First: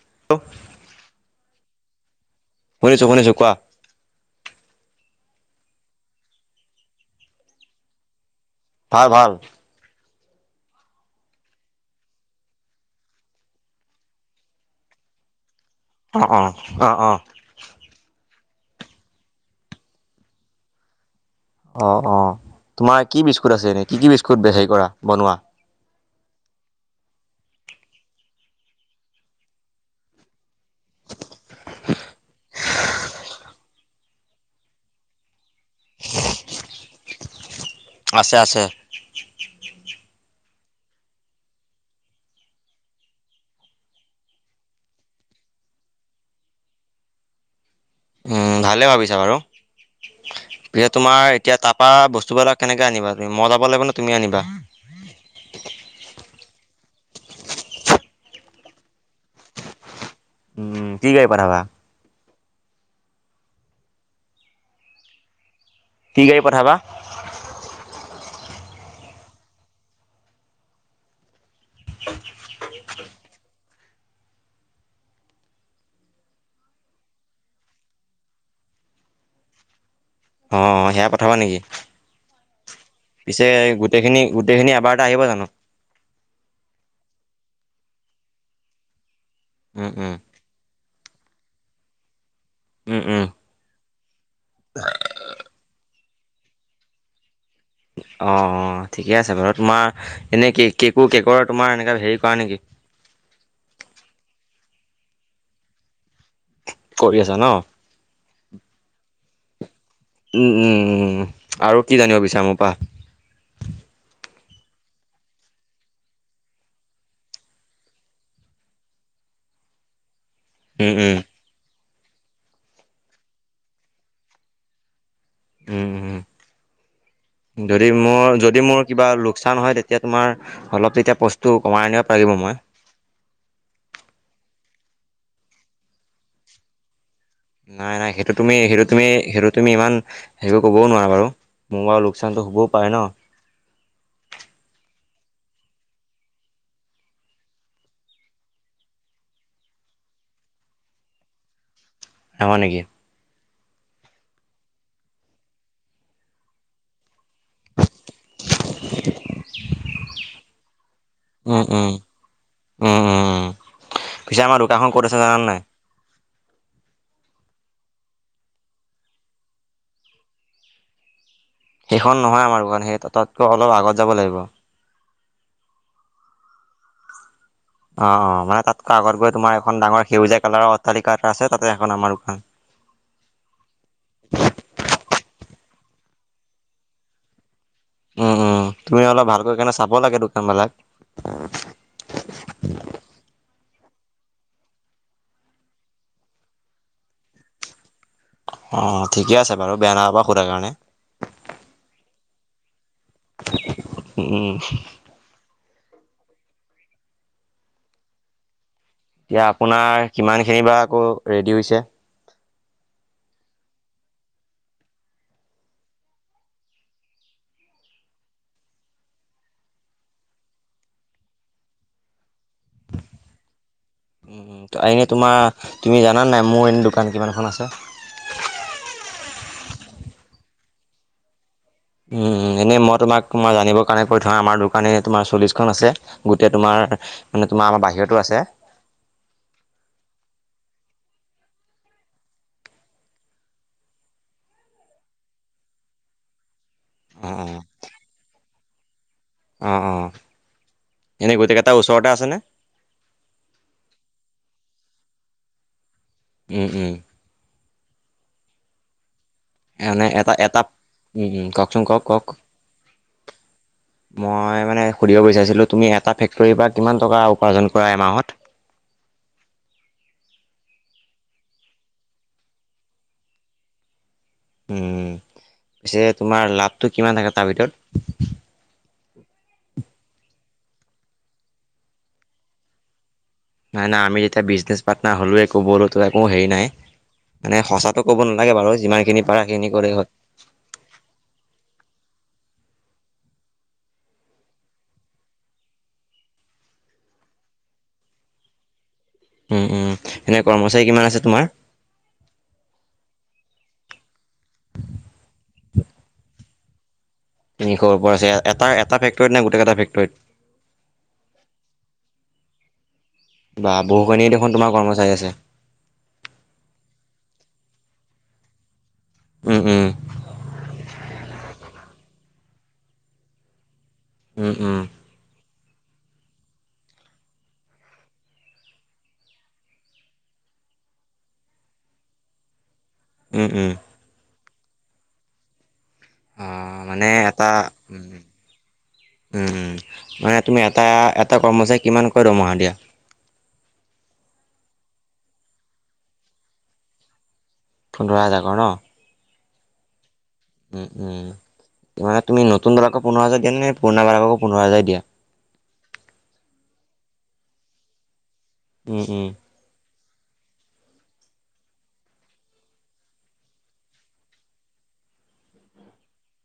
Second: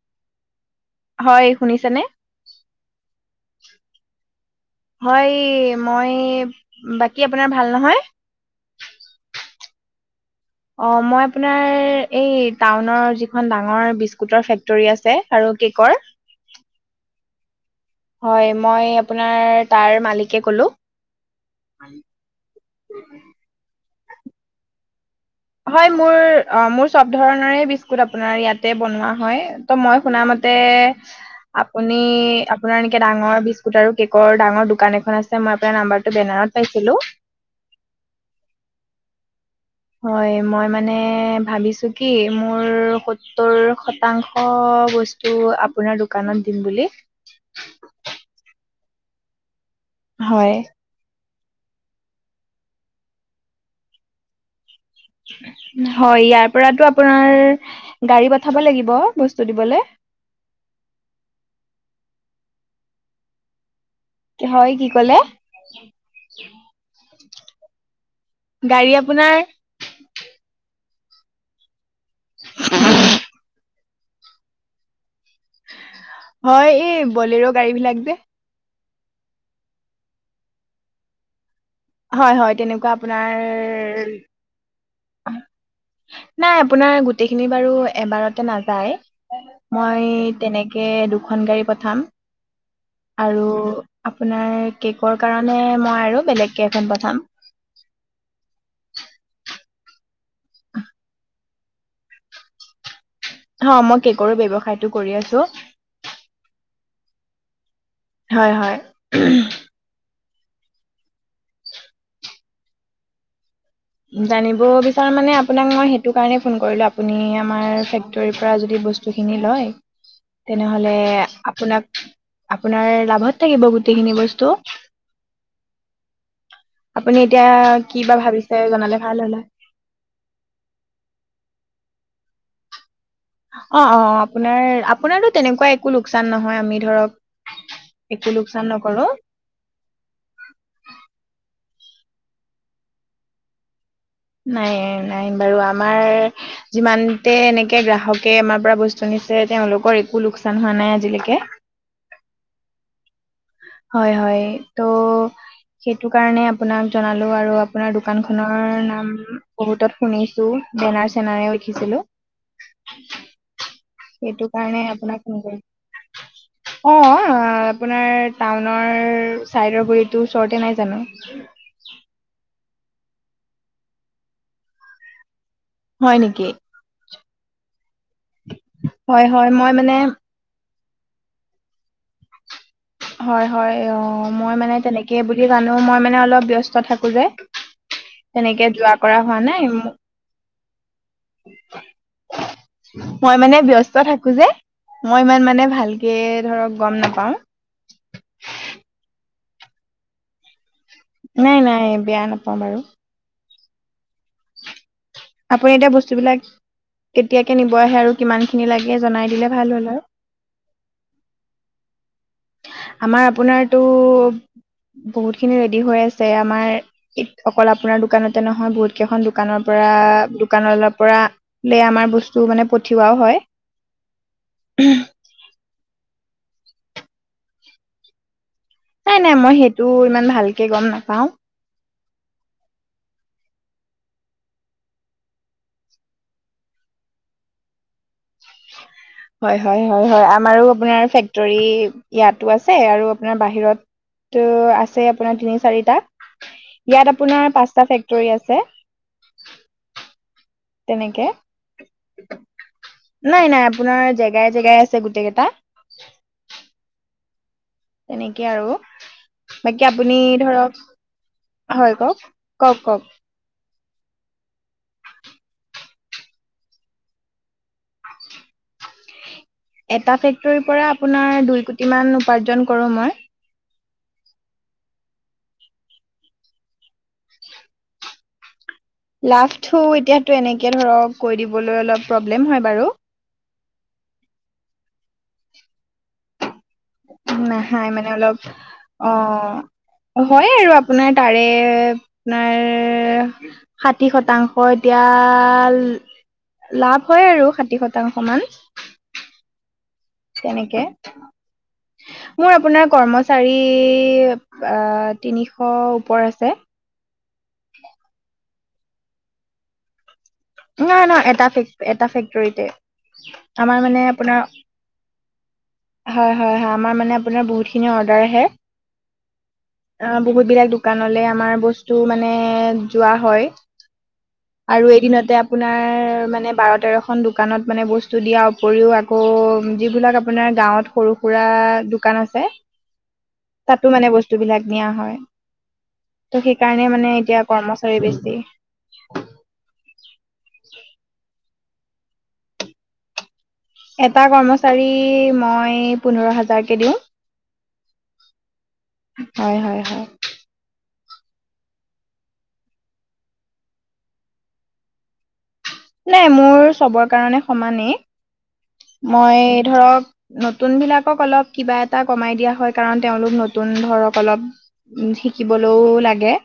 [unintelligible] হয় শুনিছে নে? শুনিছো শুনিছো কোৱা। হয় মই বাকী আপোনাৰ ভাল নহয়? ভাল ভাল। অ' মই আপোনাৰ এই টাউনৰ যিখন ডাঙৰ বিস্কুটৰ ফেক্টৰী আছে আৰু কেকৰ অ', অ', আ, অ'। হয় মই আপোনাৰ তাৰ মালিকে ক'লোঁ। অ' অ'। তোমাৰ কি বিস্কুট আছে এনে কি কি বিস্কুট বে হেৰি কৰা বনোৱা? হয়, মোৰ - অ মোৰ চব ধৰণৰে বিস্কুট আপোনাৰ ইয়াতে বনোৱা হয়। ত' মই শুনা মত তে আপুনি আপোনাৰ এনেকে ডাঙৰ বিচ কুত আৰু কেকৰ ডাঙৰ দোকান এখন আছে, মই আপোনাৰ নাম্বাৰটো বেনাৰত পাইছিলো। আছে আছে। হয়, মই মানে ভাবিছো কি মোৰ হতৌৰ হতাংশ বস্ত আ [unintelligible] আপোনাৰ দোকানত দিম বুলি উম ভালে ভাবিছা বাৰু হয় প্ৰিয় তোমাৰ [unintelligible] এতিয়া তাপা বস্তুবিলাক কেনেকে আনিবা তুমি মই যাব লাগিব ন তুমি আনিবা [unintelligible] হয় ইয়াৰ পৰাটো আপোনাৰ গাড়ী ব [unintelligible] ঠাব লাগিব বস্তু দিবলৈ। উম, কি গাড়ী পঠাবা। হয় কি ক'লে [unintelligible] কি গাড়ী পঠাবা। গাড়ী আপোনাৰ [inaudible] হয় এই বলেৰ গাড়ী বিলাক যে অ, অ, সেয়া পঠাবা নেকি? হয় হয় তেনেকুৱা আপোনাৰ পিছে গোটেইখিনি গোটেইখিনি এবাৰতে আহিব জানো? নাই আপোনাৰ গোটেইখিনি বাৰু এবাৰতে নাযায়। উম মই উম তেনে দুখন গাড়ী পঠাম। উম উম আৰু আপোনাৰ কেকৰ কাৰণে মই আৰু বেলেগকে এখন পঠাম। অঁ অ ঠিকে আছে বাৰু তোমাৰ এনেই কেকো কেকৰ তোমাৰ এনেকা হেৰি কৰা নেকি? অ মই কেকৰো ব্যৱসায়টো কৰি আছো কৰি আছা ন হয়, হয়। উম উম উম আৰু কি জানিব বিচাৰা মোপা [unintelligible] জানিব বিচাৰো মানে আপোনাক মই সেইটো কাৰণে ফোন কৰিলো আপুনি আমাৰ ফেক্টৰী পৰা য বস্তু খিনি লয়। উম, তেনেহলে উম, আপোনাক আপোনাৰ লাভত থাকিব গোটেইখিনি বস্তু। উম, উম। আপুনি এতিয়া যদি কি বা মোৰ ভাবিছে যদি মোৰ জনালে কিবা ভাল হ'ল লোকচান হয় তেতিয়া তোমাৰ অলপ তেতিয়া বস্তু কমাই [unintelligible] পাৰিব মই অ অ আপোনাৰ আপোনাৰো তেনেকুৱা একো লোকচান নহয় আমি ধৰক নাই নাই একো সেইটো তুমি লোকচান সেইটো নকৰো তুমি সেইটো তুমি ইমান সেৰিবোৰ ক'বও নোৱাৰা বাৰু [unintelligible] মোৰ বাওঁ লোকচানটো হ'বও পাৰে ন। নাই নাই বাৰু আমাৰ যিমানতে এনেকে গ্ৰাহকে আমাৰ পৰা বস্তু নি তেওঁলোকৰ একো লোকচান হোৱা নাই আজিলৈকে জানা নিকি? [unintelligible] হয় হয় ত সেইটো কাৰণে আপোনাক জনালো আৰু আপোনাৰ দোকান খনৰ নাম বহুত শুনিছো, বেনাৰ চেনাৰেও উম, উম, দেখিছিলো উম, উম, উম পিছে সেইটো আমাৰ কাৰণে দোকানখন ক'ত আছে আপোনাক ফোন জানানে নাই। কৰিলো অ' আপোনাৰ টাউনৰ সেইখন নহয় আমাৰ কাৰণে সেই তাতকৈ অলপ আগত যাব লাগিব। হয় নেকি অ, অ' মানে তাতকৈ আগত হয় গৈ হয় তোমাৰ মই এখন মানে ডাঙৰ সেউজীয়া কালাৰৰ অটালিক এটা আছে তাতে এখন আমাৰ দোকান। হয়, হয় অ' মই মানে তেনেকে বুলি জানো মই মানে অলপ ব্যস্ত থাকো যে। উম তেনেকে উম যোৱা তুমি কৰা অলপ হোৱা ভালকৈ নাই কেনে চাব মো- লাগে দোকানবিলাক [unintelligible] মই মানে ব্যস্ত থাকো যে মই ইমান মানে ভালকে ধৰক গম নাপাও অ ঠিকে আছে বাৰু বেয়া নাপাবা খুধাৰ কাৰণে [unintelligible] নাই নাই বেয়া নাপাওঁ বাৰু। [unintelligible] উম। আপুনি এতিয়া বস্তুবিলাক কেতিয়াকে নিব আহে আৰু কিমান খিনি লাগ? এতিয়া আপোনাৰ কিমানখিনিৰ বা আকৌ ৰেডি হৈছে। আমাৰ আপোনাৰতটো বহুত খিনি ৰেডি হৈ আছে। আমাৰ ই অকল আপোনাৰ দোকানতে নহয় বহুত কেইখন দোকানৰ পৰা দোকান পৰা আমাৰ বস্তু তটো মানে পঠিওৱাও উম, হয়। এনেই তোমাৰ তুমি জানা নাই মোৰ এনে দোকান কিমানখন আছে? নাই নাই মই সেইটো ইমান ভালকে গম নাপাও। উম, এনেই মই তোমাক তোমাৰ জানিবৰ কাৰণে কৈ থওঁ আমাৰ দোকানী তোমাৰ চল্লিশখন আছে। গোটেই তোমাৰ মানে তোমাৰ আমাৰ বাহিৰতো আছে। [inaudible] হয়, হয় হয়, হয় আমাৰো আপোনাৰ ফেক্টৰী ইয়াতো আছে আৰু আপোনাৰ বাহিৰত ত' আছে আপোনাৰ তিনি চাৰিটা ইয়াত অ আপোনাৰ অ পাঁচটা ফেক্টৰী আছে। অ, অ'। তেনেকে এনেই গোটেইকেইটা ওচৰতে আছেনে নাই নাই আপোনাৰ জেগাই জেগাই আছে। গোটেই কেইটা। উম উম। তেনেকে আৰু বাকী এনে আপুনি এটা এটা ধৰক উম, উম, কওকচোন হয়, কওক, কওক, কওক। মই মানে সুধিব বিচাৰিছিলোঁ তুমি এটা ফেক্টৰীৰ পৰা কিমান টকা উপাৰ্জন কৰা এমাহত? [inaudible] এটা ফেক্টৰীৰ পৰা আপোনাৰ দুই কোটি মান উপাৰ্জন কৰোঁ মই। উম পিছে তোমাৰ লাভটো কিমান থাকে তাৰ ভিতৰত? লাভটো এতিয়াতো এনেকে ধৰক কৈ দিবলৈ অলপ প্ৰব্লেম হয় বাৰু। নাই নাই আমি যেতিয়া বিজনেছ পাৰ্টনাৰ হ'লোৱে কবলোতো একো হেৰি নাই। [inaudible] মানে নাহাই সঁচাটো মানে ক'ব অলপ নালাগে বাৰু যিমানখিনি পাৰা সেইখিনি ক'লে হ'ল অ হয় আৰু আপোনাৰ তাৰে আপোনাৰ ষাঠি শতাংশ এতিয়া লাভ হয় আৰু ষাঠি শতাংশ মান। উম্ উম। এনে তেনেকে কৰ্মচাৰী কিমান আছে তোমাৰ মোৰ আপোনাৰ কৰ্ম চাৰি অ তিনিশ ওপৰ আছে। তিনিশ ওপৰ আছে এটা এটা ফেক্টৰীত নে গোটেই কেইটা ফেক্টৰীত? নহয় নহয় এটা ফেক এটা ফেক্টৰীতে বা আমাৰ মানে বহুখিনি আপোনাৰ দেখোন তোমাৰ কৰ্মচাৰী আছে হয় হয় হয় আমাৰ মানে আপোনাৰ বহুত অৰ্ডাৰ আহে। উম উম বহুত বিলাক দোকান লে আমাৰ বস্তু টো মানে যোৱা হয়। উম উম আৰু এদিনতে আপোনাৰ মানে বাৰ, তেৰখন দোকানত মানে বস্তু দিয়াৰ উপৰিও আকৌ যিবিলাক আপোনাৰ গাঁৱত সৰু-সুৰা দোকান আছে। উম উম তাতো মানে বস্তুবিলাক নিয়া হয়। ত' অ সেইকাৰণে মানে এতিয়া এটা কৰ্মচাৰী উম বেছি। উম উম মানে তুমি এটা, এটা কৰ্মচাৰীক কিমানকৈ দৰমহা দিয়া? এটা কৰ্মচাৰী, মই পোন্ধৰ হাজাৰকে দিওঁ। পোন্ধৰ হাজাৰ কৰ ন? হয় হয় হয়। উম উম। মানে তুমি নতুন বিলাকো পোন্ধৰ হাজাৰ দিয়া নে পুৰনা বিলাককো পোনন্ধৰই হাজাৰ দিয়া? নাই মোৰ চবৰ কাৰণে সমানেই, উম উম মই ধৰক নতুন বিলাকক অলপ কিবা এটা কমাই দিয়া হয় কাৰণ তেওঁলোক নতুন ধৰক অলপ শিকিবলৈও লাগে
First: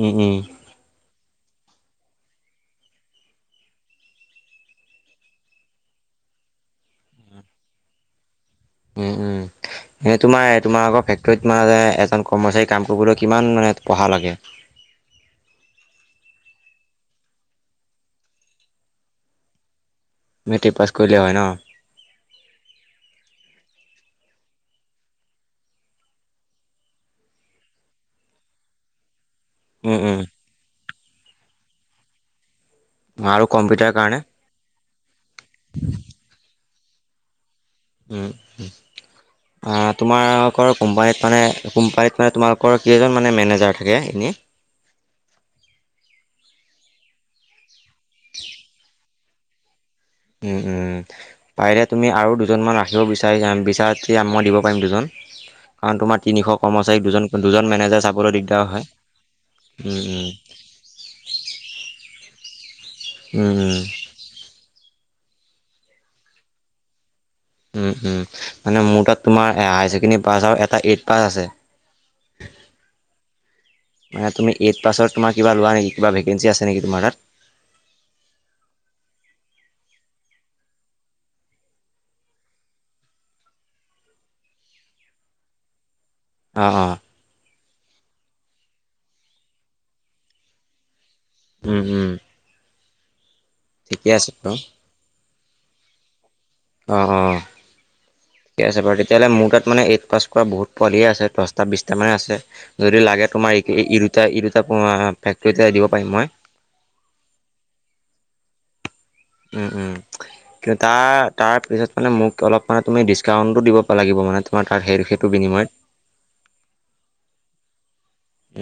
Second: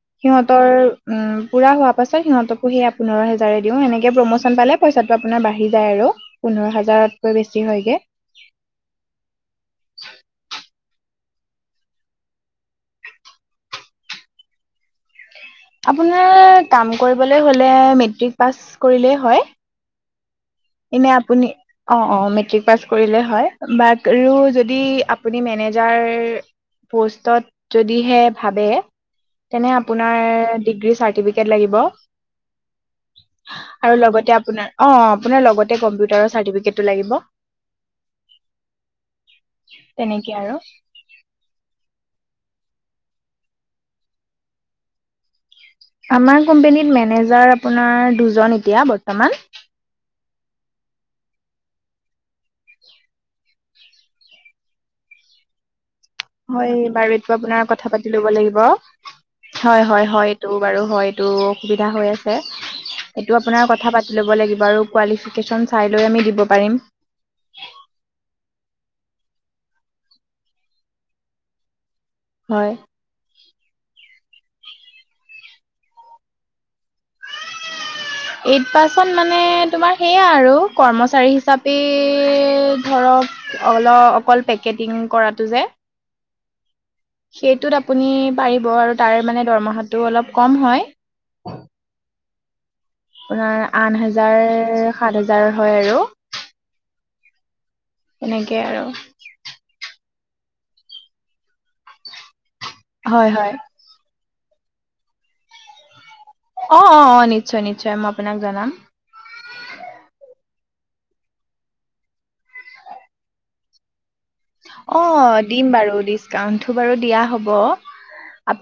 উম উম সিহঁতৰ উম। পূৰা হোৱা পাছত সিহঁতকো সেয়া পোন্ধৰ হেজাৰে দিওঁ, এনেযে প্ৰম'চন পালে পইচা আপোনাৰ বাঢ়ি যায় আৰু। পোন্ধৰ হাজাৰতকৈ বেছি হয়গে। উম উম। এ তোমাৰ তোমাৰ আগৰ ফেক্টৰীত মানে এজন কৰ্মচাৰী কাম কৰিবলৈ কিমান মানে পঢ়া লাগে? [unintelligible] আপোনাৰ কাম কৰিবলৈ হ'লে মেট্ৰিক পাছ কৰিলেই হয়। মেট্ৰিক পাছ এনে কৰিলে হয় ন আপুনি অ অ ম মেট্ৰিক পাছ কৰিলে হয় বাকৰো যদি আপুনি মেনেজাৰ পোষ্টত যদিহে ভাবে তেনে উম আপোনাৰ উম ডিগ্ৰী চাৰ্টিফিকেট লাগিব। আৰু কম্পিউটাৰ আৰু কাৰণে লগতে অপোনাৰ অ আপোনাৰ লগতে কম্পিউটাৰ চাৰ্টিফিকেট টো লাগিব। তেনেকে আৰু তোমালোকৰ কোম্পানীত মানে কোম্পানীত মানে তোমালোকৰ কেইজন মানে মেনেজাৰ থাকে এনে আমাৰ কোম্পানীত মেনেজাৰ আপোনাৰ দুজন এতিয়া বৰ্তমান। উম উম পাৰিলে তুমি আৰু দুজনমান ৰাখিব বিচাৰি বিচাৰা যেতিয়া মই দিব পাৰিম দুজন। কাৰণ তোমাৰ তিনিশ হয় কৰ্মচাৰীক বাৰু দুজন এইটো দুজন আপোনাৰ কথা মেনেজাৰ পাতি লব চাবলৈ লাগিব দিগদাৰ হয় উম উম হয়-হয়-হয় এইটো বাৰু হয়, এইটো অসুবিধা হৈ আছে। এইটো উম আপোনাৰ উম কথা পাতি ল'ব লাগিব আৰু কোৱালিফিকেশ্যন চাই লৈ আমি দিব পাৰিম উ উম মানে মোৰ তাত তোমাৰ হায়াৰ ছেকেণ্ডেৰী পাছ আৰু এটা এইট পাছ আছে। হয়। মানে তুমি এইট পাছত তোমাৰ কিবা লোৱা নেকি কিবা ভেকেঞ্চি আছে নেকি তোমাৰ তাত। এইট পাৰ্চন মানে তোমাৰ সেইয়া আৰু কৰ্মচাৰী হিচাপে ধৰক অলপ অকল পেকেটিং কৰাটো যে। অ অ সেইটোত আপুনি পাৰিব আৰু তাৰ মানে দৰমহাটো অলপ কম হয়। উম উম আপোনাৰ আঠ ঠিকে আছে হাজাৰ বাৰু সাত হাজাৰ হয় আৰু। অঁ অঁ তেনেকে ঠিকে আছে আৰু বাৰু তেতিয়াহ'লে মোৰ তাত মানে এইট পাছ বহুত পোৱালিয়ে আছে দহটা বিছটা মানে আছে যদি লাগে হয় তোমাৰ হয় এ একেৰি তেতিয়া ই দুটা কও আহা, ফেক্টৰীত তেতিয়া দিব পাৰিম মই। অ অ অ নিশ্চয় নিশ্চয় মই আপোনাক জনাম উম উম কিন্তু তাৰ তাৰপিছত মানে মোক অলপ মানে তুমি ডিছকাউণ্টো দিব লাগিব মানে তোমাৰ তাত সেই অ সেইটো দিম বিনিময়ত বাৰু ডিচকাউন্টটো বাৰু দিয়া হ'ব।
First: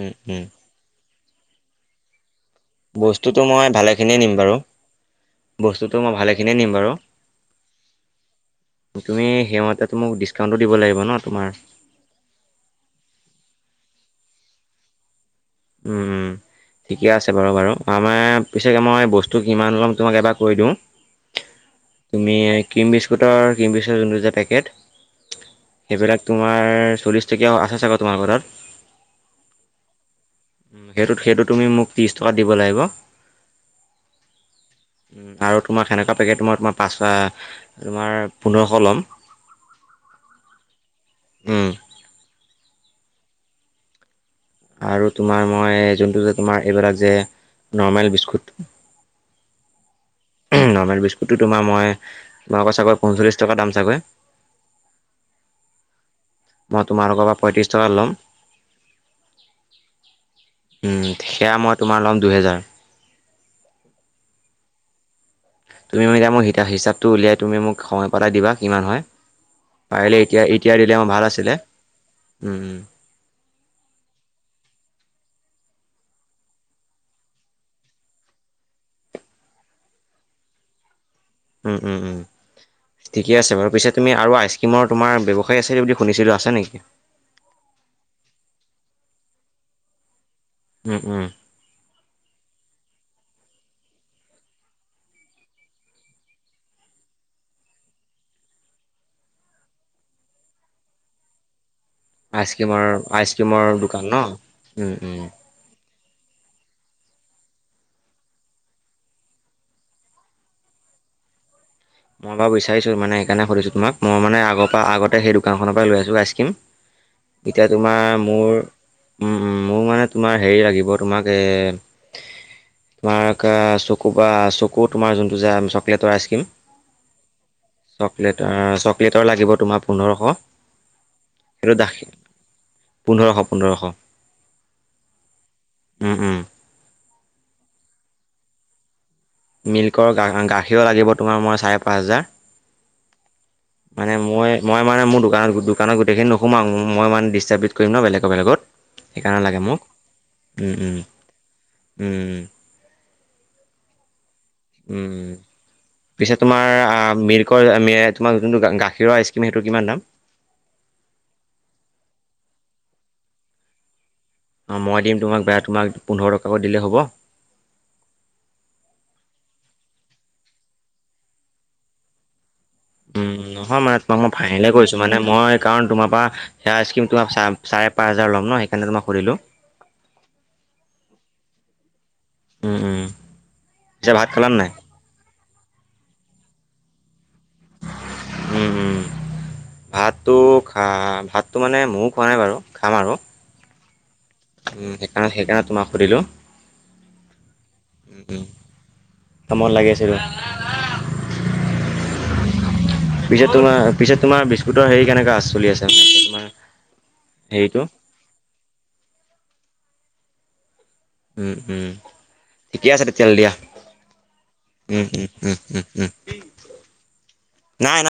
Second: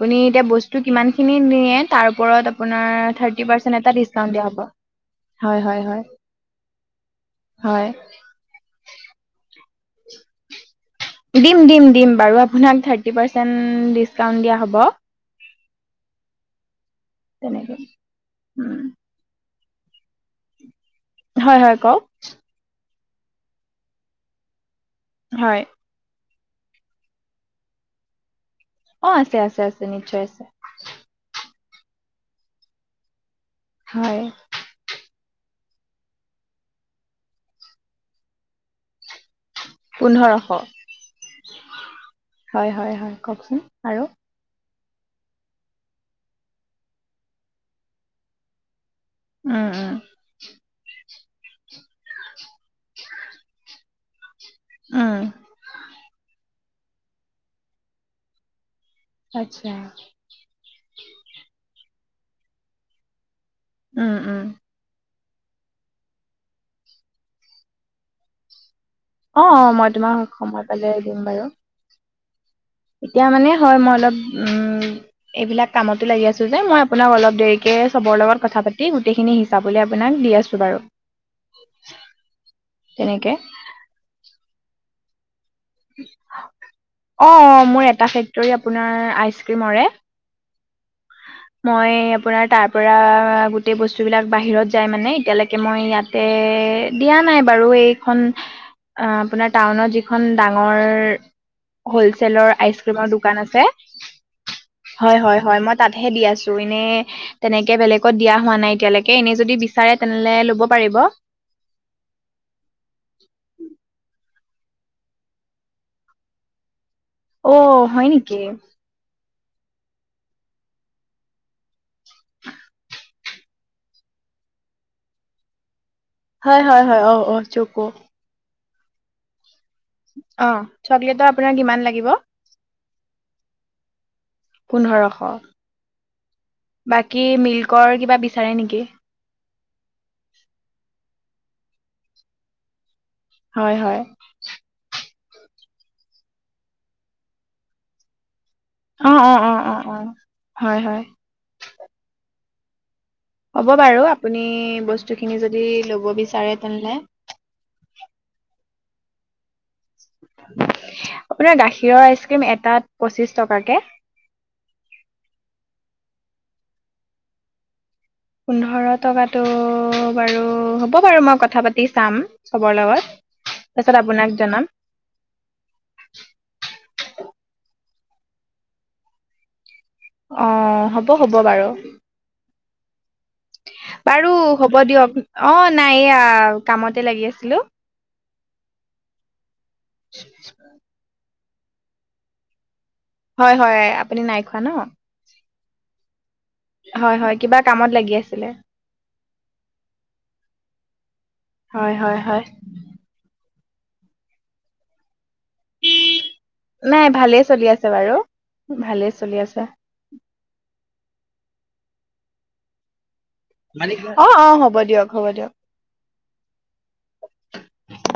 উম উম এতিয়া বস্তু কিমান খিনি নিয়ে তাৰ ওপৰত আপোনাৰ বস্তুটো থাৰ্টি মই পৰ্চন্তেএটা ভালেখিনিয়ে নিম ডিছকাউণ্ট দিয়া বাৰু হব। হয় হয় বস্তুটো হয় মই ভালেখিনিয়ে নিম বাৰু তুমি সেই মতে মোক ডিচকাউন্টটো দিম দিম দিম বাৰু আপোনাক থাৰ্টি পাৰ্চেন্ট ডিছকাউণ্ট দিয়া হ'ব। উম উম ঠিকে আছে বাৰু বাৰু তেনেকে আমাৰ পিছে উম, মই বস্তু কিমান লম তোমাক এবাৰ কৈ দিওঁ হয় হয় কওক তুমি ক্ৰীম বিস্- দুটাৰ [unintelligible] পেকেট হয় সেইবিলাক তোমাৰ চল্লিছ টকীয়া আছে চাগৈ তোমাৰ ঘৰত অ আছে আছে আছে নিশ্চয় আছে। সেইটোত সেইটো তুমি মোক ত্ৰিছ টকাত দিব লাগিব। হয় আৰু তোমাক সেনেকুৱা পেকেট মই তোমাৰ পাঁচশ তোমাৰ পোন্ধৰশ ল'ম। পোন্ধৰশ উম, হয় হয় হয় কওকচোন আৰু আৰু তোমাৰ মই, যোনটো যে তোমাৰ এইবিলাক যে নৰ্মেল বিস্কুট। উম উম। সিটো তোমাৰ মই মাকৰ চাগৈ পঞ্চল্লিছ টকা দাম চাগৈ উম মই তোমালোকৰ পৰা পঁয়ত্ৰিছ টকাত ল'ম আচ্ছা উম, সেয়া মই তোমাৰ ল'ম দুহেজাৰ উম উম তুমি ম এতিয়া মোৰ হিতা হিচাপটো উলিয়াই তুমি মোক সময় পেলাই দিবা কিমান হয় অ অ মই তোমাক পাৰিলে সময় এতিয়া-এতিয়া পালে দিলে অ, দিম ভাল বাৰু আছিলে। উম এতিয়া মানে। হয়। মই অলপ উম এইবিলাক কামতো লাগি আছো যে মই আপোনাক অলপ দেৰিকে চবৰ লগত কথা কথা পাতি গোটেইখিনি হিচাব উলিয়াই আপোনাক দি আছো বাৰু। উম উম উম তেনেকে ঠিকে আছে বাৰু পিছে তুমি আৰু আইচক্ৰিমৰ তোমাৰ ব্যৱহা- অ মোৰ এটা ফেক্টৰী আপোনাৰ আইচ ক্ৰীমৰে। উম উম মই আপোনাৰ তাৰ পৰা গোটেই বস্তু বিলাক বাহিৰত যাই মানে, এতিয়ালৈকে মই ইয়াতে এ দিয়া নাই বাৰু এইখন আপোনাৰ টাউনত যিখন ডাঙৰ হলচেলৰ আইচক্ৰীমৰ আইচক্ৰিমৰ দোকান আছে আইচক্ৰীমৰ দোকান ন উম উম হয় হয় হয় মই তাত দিয়া আছোঁ এনেই তেনেকে বেলেগত দিয়া হোৱা নাই এতিয়ালৈকে এনে যদি বিচাৰে তেনেহলে ল'ব পাৰিব। [unintelligible] মই বিচাৰিছিলোঁ মানে সেইকাৰণে সুধিছোঁ তোমাক। আগৰ পা, আগতে সেই দোকানখনৰ পৰা লৈ আছোঁ আইচক্ৰীম। অ এতিয়া হয় তোমাৰ নেকি মোৰ মোৰ মানে তোমাৰ হেৰি লাগিব তোমাক এ তোমাৰ চকু বা চকু তোমাৰ যোনটো যে চকলেটৰ আইচক্ৰীম। হয় হয় অ অ চকো চকলেট আহ চকলেটৰ লাগিব তোমাক। অ চকলেটৰ আপোনাৰ কিমান লাগিব। পোন্ধৰশ পোন্ধৰশ। পোন্ধৰশ উম উম বাকী মিল্কৰ কিবা বিচাৰে নেকি? মিল্কৰ গাখীৰ লাগিব তোমাৰ মই চাৰে পাঁচ হেজাৰ। হয় হয় মানে মই মই মানে মোৰ দু দোকান দোকানত গোটেইখিনি নোহোমাও মই মানে ডিষ্টাৰ্বিট কৰিম ন বেলেগ বেলেগত। অ অ সেইকাৰণে অ লাগে অ মোক অ হয় উম উম হয় উম। হ'ব বাৰু আপুনি উম বস্তুখিনি যদি ল'ব পিছে বিচাৰে তোমাৰ তেনেহ'লে মিল্কৰ তোমাৰ যোনটো গাখীৰৰ আইচ ক্ৰীম। আপোনাৰ গাখীৰৰ আইচক্ৰীম এটাত পঁচিচ টকাকে অঁ মই দিম তোমাক বেয়া তোমাক পোন্ধৰ টকাকৈ দিলেই হ'ব। পোন্ধৰ টকাটো বাৰু হ'ব বাৰু মই কথা পাতি চাম। চবৰ লগত উম নহয় তাৰপিছত মানে তোমাক আপোনাক মই জনাম ফাইনেলহে কৰিছো। মানে মই কাৰণ তোমাৰ পৰা সেয়াৰ তোমাৰ চাৰে চাৰে পাঁচ হাজাৰ ল'ম ন সেইকাৰণে তোমাক সুধিলোঁ অ হ'ব হ'ব বাৰু। উম উম। পিছে ভাত বাৰু খালা নাই হ'ব দিয়ক অ নাই এয়া কামতে লাগি আছিলোঁ। উম উম ভাতটো খা ভাতটো মানে ময়ো খোৱা নাই বাৰু। হয় হয়। আপুনি নাই খোৱা ন উ সেইকাৰণে সেইকাৰণে তোমাক সুধিলো হয় হয় কিবা কামত লাগি আছিলে। কামত লাগি আছিলোঁ হয় হয় হয়। পিছে তোমাৰ পিছে তোমাৰ বিস্কুটৰ হেৰি কেনেকুৱা আছে। চলি মানে তোমাৰ নাই ভালেই চলি হেৰিটো আছে বাৰু ভালেই চলি আছে। উম উম ঠিকে আছে। খেল দিয়া। অ' অ' হ'ব উম, দিয়ক হ'ব দিয়ক উম, উম, উম। নাই নাই